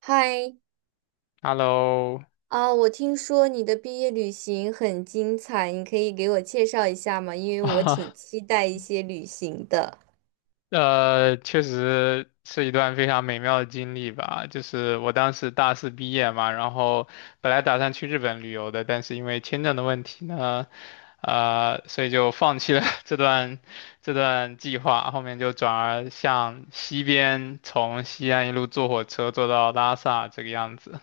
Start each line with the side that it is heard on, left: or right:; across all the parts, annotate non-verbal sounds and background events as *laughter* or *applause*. right: 嗨，
left: Hello，
right: 我听说你的毕业旅行很精彩，你可以给我介绍一下吗？因为我挺
left: 啊，
right: 期待一些旅行的。
left: *laughs* 确实是一段非常美妙的经历吧。就是我当时大四毕业嘛，然后本来打算去日本旅游的，但是因为签证的问题呢，所以就放弃了 *laughs* 这段计划。后面就转而向西边，从西安一路坐火车坐到拉萨这个样子。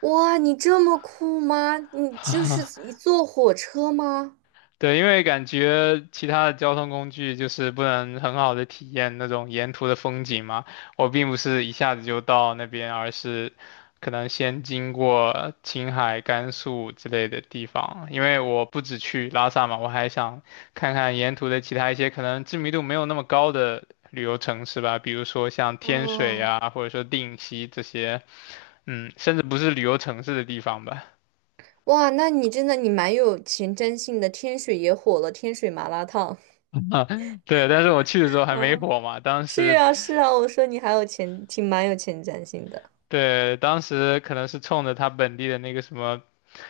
right: 哇，你这么酷吗？你就是一坐火车吗？
left: 对，因为感觉其他的交通工具就是不能很好的体验那种沿途的风景嘛。我并不是一下子就到那边，而是可能先经过青海、甘肃之类的地方。因为我不只去拉萨嘛，我还想看看沿途的其他一些可能知名度没有那么高的旅游城市吧，比如说像天水
right: 哦，
left: 啊，或者说定西这些，嗯，甚至不是旅游城市的地方吧。*laughs*
right: 哇，那你真的蛮有前瞻性的。天水也火了，天水麻辣烫。
left: 啊，对，但是我去的时候
right: *laughs*
left: 还没
right: 啊，
left: 火嘛，当
right: 是
left: 时。
right: 啊，是啊，我说你还有前，挺蛮有前瞻性的。
left: 对，当时可能是冲着他本地的那个什么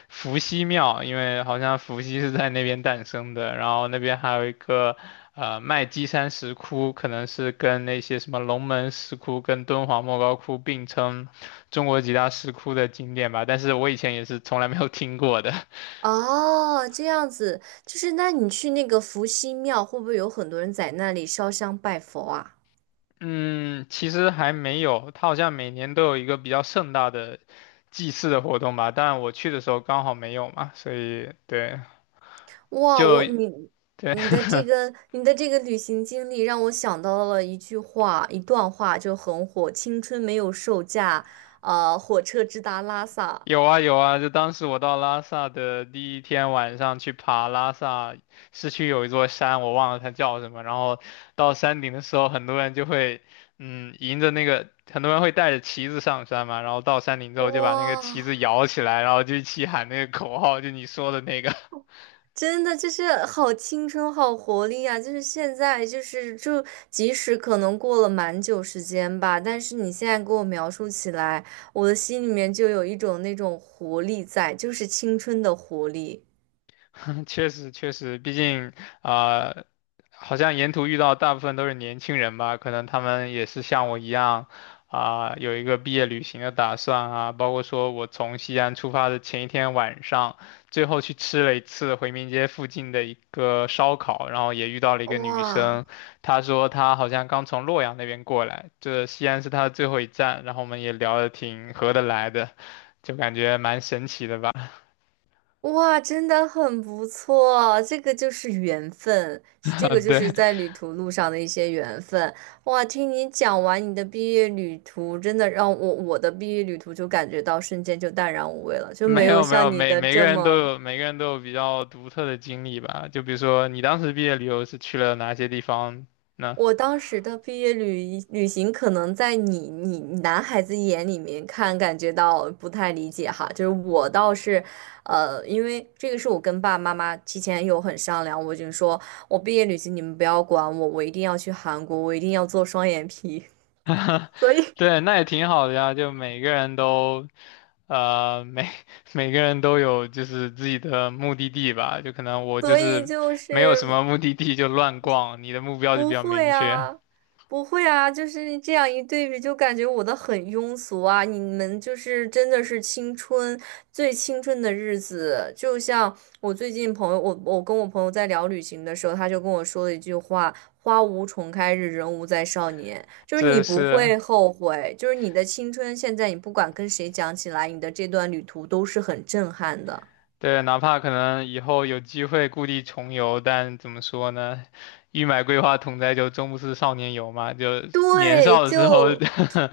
left: 伏羲庙，因为好像伏羲是在那边诞生的，然后那边还有一个麦积山石窟，可能是跟那些什么龙门石窟跟敦煌莫高窟并称中国几大石窟的景点吧，但是我以前也是从来没有听过的。*laughs*
right: 哦，这样子，就是那你去那个伏羲庙，会不会有很多人在那里烧香拜佛啊？
left: 嗯，其实还没有，他好像每年都有一个比较盛大的祭祀的活动吧，但我去的时候刚好没有嘛，所以对。就
right: 哇，我
left: 对。
right: 你你的这个旅行经历让我想到了一句话，一段话就很火：青春没有售价，啊，火车直达拉萨。
left: 有啊有啊，就当时我到拉萨的第一天晚上去爬拉萨市区有一座山，我忘了它叫什么。然后到山顶的时候，很多人会带着旗子上山嘛。然后到山顶之后，就把那个旗子
right: 哇，
left: 摇起来，然后就一起喊那个口号，就你说的那个。*laughs*
right: 真的就是好青春，好活力啊！就是现在，就是就即使可能过了蛮久时间吧，但是你现在给我描述起来，我的心里面就有一种那种活力在，就是青春的活力。
left: *laughs* 确实确实，毕竟啊、呃好像沿途遇到大部分都是年轻人吧，可能他们也是像我一样有一个毕业旅行的打算啊，包括说我从西安出发的前一天晚上，最后去吃了一次回民街附近的一个烧烤，然后也遇到了一个女
right: 哇。
left: 生，她说她好像刚从洛阳那边过来，这西安是她的最后一站，然后我们也聊得挺合得来的，就感觉蛮神奇的吧，
right: 哇，真的很不错，这个就是缘分，是这个
left: *laughs*
right: 就是
left: 对。
right: 在旅途路上的一些缘分。哇，听你讲完你的毕业旅途，真的让我的毕业旅途就感觉到瞬间就淡然无味了，
left: *laughs*
right: 就
left: 没
right: 没有
left: 有没
right: 像
left: 有，
right: 你
left: 每
right: 的
left: 每个
right: 这
left: 人都
right: 么。
left: 有每个人都有比较独特的经历吧。就比如说你当时毕业旅游是去了哪些地方呢？
right: 我当时的毕业旅行，可能在你男孩子眼里面看，感觉到不太理解哈。就是我倒是，因为这个是我跟爸爸妈妈提前有很商量，我就说我毕业旅行你们不要管我，我一定要去韩国，我一定要做双眼皮，*laughs* 所以
left: *laughs* 对，那也挺好的呀。就每个人都，呃，每 *laughs* 每个人都有就是自己的目的地吧。就可能我就
right: 所以
left: 是
right: 就
left: 没有什么
right: 是。
left: 目的地就乱逛，你的目标就比
right: 不
left: 较
right: 会
left: 明确。
right: 啊，不会啊，就是这样一对比，就感觉我的很庸俗啊。你们就是真的是青春最青春的日子，就像我最近朋友，我跟我朋友在聊旅行的时候，他就跟我说了一句话：“花无重开日，人无再少年。”就是你
left: 这
right: 不
left: 是
right: 会后悔，就是你的青春，现在你不管跟谁讲起来，你的这段旅途都是很震撼的。
left: 对，哪怕可能以后有机会故地重游，但怎么说呢？欲买桂花同载酒，终不似少年游嘛。就年
right: 对，
left: 少的时候，
right: 就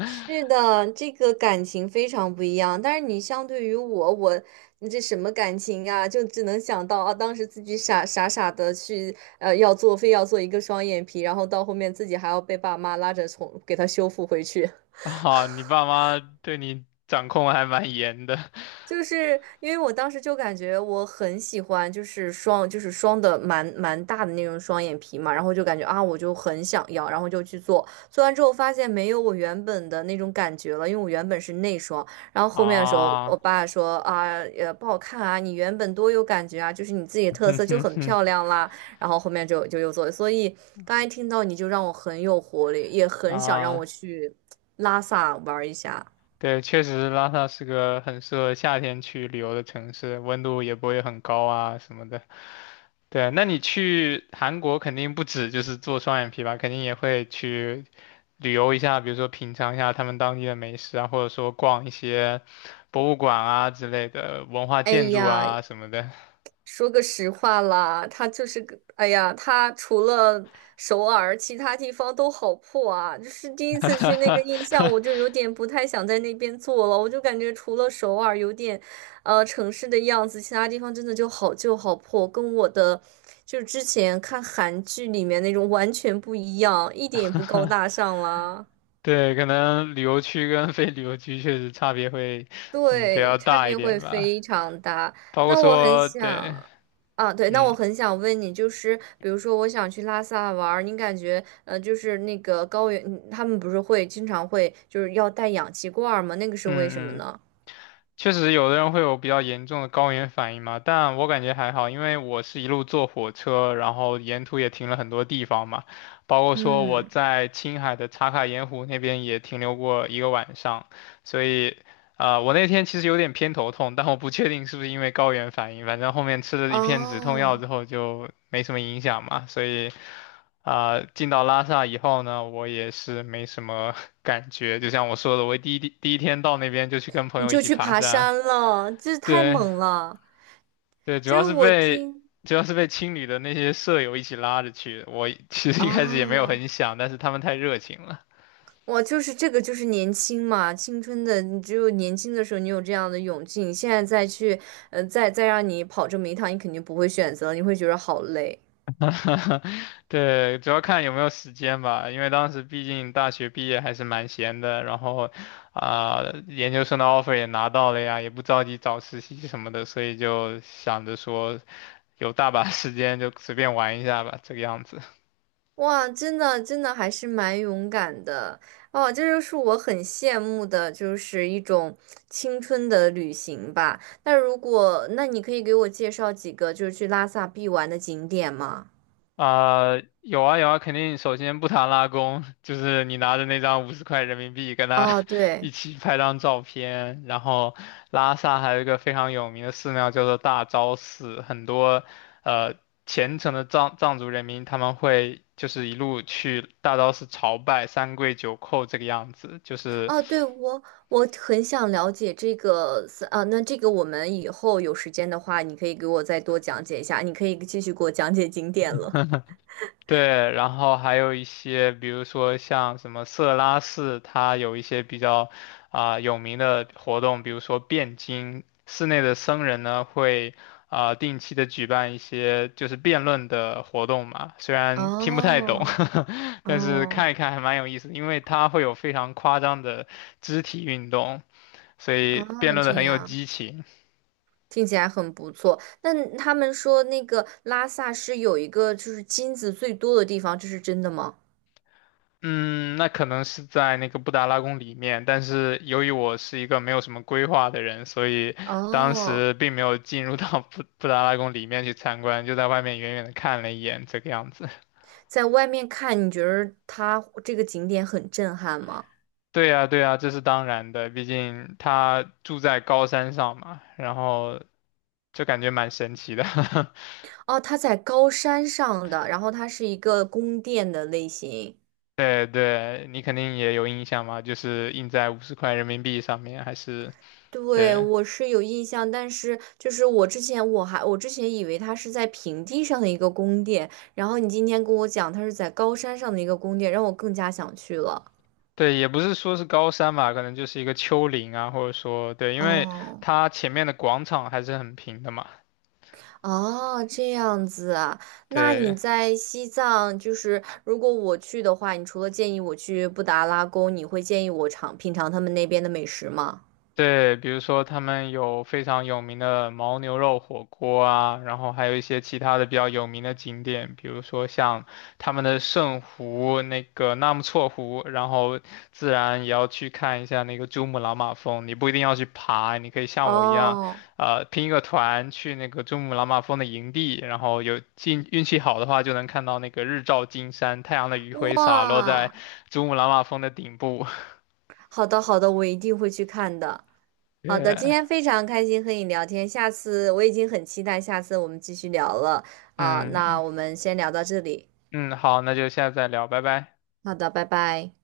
right: 是的，这个感情非常不一样。但是你相对于我，你这什么感情啊？就只能想到啊，当时自己傻傻的去要做，非要做一个双眼皮，然后到后面自己还要被爸妈拉着从给他修复回去。
left: *laughs* 啊，你爸妈对你掌控还蛮严的
right: 就是因为我当时就感觉我很喜欢，就是双，就是双的蛮大的那种双眼皮嘛，然后就感觉啊，我就很想要，然后就去做，做完之后发现没有我原本的那种感觉了，因为我原本是内双，然后后面的时候我
left: 啊，
right: 爸说啊，也不好看啊，你原本多有感觉啊，就是你自己的
left: *laughs*
right: 特
left: 哼
right: 色就
left: 哼
right: 很
left: 哼
right: 漂亮啦，然后后面就又做，所以刚才听到你就让我很有活力，也很想让我
left: 啊，
right: 去拉萨玩一下。
left: 对，确实拉萨是个很适合夏天去旅游的城市，温度也不会很高啊什么的。对，那你去韩国肯定不止就是做双眼皮吧，肯定也会去旅游一下，比如说品尝一下他们当地的美食啊，或者说逛一些博物馆啊之类的文化
right: 哎
left: 建筑
right: 呀，
left: 啊什么的。
right: 说个实话啦，他就是个，哎呀，他除了首尔，其他地方都好破啊。就是第一次去那个印象，我就有
left: *laughs*
right: 点不太想在那边做了。我就感觉除了首尔有点，城市的样子，其他地方真的就好旧好破，跟我的就是之前看韩剧里面那种完全不一样，一点也不高大上啦。
left: 对，可能旅游区跟非旅游区确实差别会比
right: 对，
left: 较
right: 差
left: 大一
right: 别会
left: 点吧，
right: 非常大。
left: 包括
right: 那我很
left: 说对，
right: 想，啊，对，那我
left: 嗯
right: 很想问你，就是比如说，我想去拉萨玩儿，你感觉，就是那个高原，嗯他们不是会经常会就是要带氧气罐儿吗？那个是为什么
left: 嗯嗯。
right: 呢？
left: 确实有的人会有比较严重的高原反应嘛，但我感觉还好，因为我是一路坐火车，然后沿途也停了很多地方嘛，包括说我
right: 嗯，
left: 在青海的茶卡盐湖那边也停留过一个晚上，所以，我那天其实有点偏头痛，但我不确定是不是因为高原反应，反正后面吃了一片止痛药
right: 哦，
left: 之后就没什么影响嘛，所以。进到拉萨以后呢，我也是没什么 *laughs* 感觉。就像我说的，我第一第第一天到那边就去跟朋
right: 你
left: 友一
right: 就
left: 起
right: 去
left: 爬
right: 爬
left: 山，
right: 山了，这太
left: 对
right: 猛了。
left: 对，
right: 就是我听，
left: 主要是被青旅的那些舍友一起拉着去的我 *laughs* 其实一开始也没有
right: 啊。
left: 很想，但是他们太热情了。
right: 哇，就是这个，就是年轻嘛，青春的，你只有年轻的时候，你有这样的勇气，你现在再去，再让你跑这么一趟，你肯定不会选择，你会觉得好累。
left: *laughs* 对，主要看有没有时间吧，因为当时毕竟大学毕业还是蛮闲的，然后啊、研究生的 offer 也拿到了呀，也不着急找实习什么的，所以就想着说有大把时间就随便玩一下吧，这个样子。
right: 哇，真的，真的还是蛮勇敢的哦，这就是我很羡慕的，就是一种青春的旅行吧。那如果，那你可以给我介绍几个就是去拉萨必玩的景点吗？
left: 啊、有啊有啊，肯定首先不谈拉弓，就是你拿着那张五十块人民币跟他
right: 哦，
left: *laughs* 一
right: 对。
left: 起拍张照片。然后拉萨还有一个非常有名的寺庙叫做大昭寺，很多呃虔诚的藏族人民他们会就是一路去大昭寺朝拜三跪九叩这个样子，就是
right: 啊，对，我很想了解这个是啊，那这个我们以后有时间的话，你可以给我再多讲解一下，你可以继续给我讲解景点了。
left: 对，然后还有一些，比如说像什么色拉寺，它有一些比较有名的活动，比如说辩经，寺内的僧人呢会定期的举办一些就是辩论的活动嘛，虽然听不太懂，
right: 哦
left: *laughs* 但是
right: 哦
left: 看一看还蛮有意思的因为它会有非常夸张的肢体运动，所
right: 哦，
left: 以辩论的
right: 这
left: 很有
right: 样
left: 激情。
right: 听起来很不错。那他们说那个拉萨是有一个就是金子最多的地方，这是真的吗？
left: 嗯，那可能是在那个布达拉宫里面，但是由于我是一个没有什么规划的人，所以当
right: 哦，
left: 时并没有进入到布达拉宫里面去参观，就在外面远远的看了一眼，这个样子。*laughs*
right: 在外面看，你觉得它这个景点很震撼吗？
left: 对呀，对呀，这是当然的，毕竟他住在高山上嘛，然后就感觉蛮神奇的。*laughs*
right: 哦，它在高山上的，然后它是一个宫殿的类型。
left: 对对，你肯定也有印象嘛，就是印在五十块人民币上面，还是
right: 对，
left: 对。
right: 我是有印象，但是就是我之前以为它是在平地上的一个宫殿，然后你今天跟我讲它是在高山上的一个宫殿，让我更加想去了。
left: 对，也不是说是高山吧，可能就是一个丘陵啊，或者说对，因为
right: 哦
left: 它前面的广场还是很平的嘛。
right: 哦，这样子啊，那你
left: 对，
right: 在西藏，就是如果我去的话，你除了建议我去布达拉宫，你会建议我品尝他们那边的美食吗？
left: 对，比如说他们有非常有名的牦牛肉火锅啊，然后还有一些其他的比较有名的景点，比如说像他们的圣湖、那个纳木错湖，然后自然也要去看一下那个珠穆朗玛峰。你不一定要去爬，你可以像我一样，
right: 哦，
left: 拼一个团去那个珠穆朗玛峰的营地，然后有运气好的话，就能看到那个日照金山，太阳的余晖洒落在
right: 哇。
left: 珠穆朗玛峰的顶部。
right: 好的，好的，我一定会去看的。
left: *laughs*
right: 好的，今
left: 对，
right: 天非常开心和你聊天，下次我已经很期待下次我们继续聊了啊，那
left: 嗯。
right: 我们先聊到这里，
left: 嗯，好，那就下次再聊，拜拜。
right: 好的，拜拜。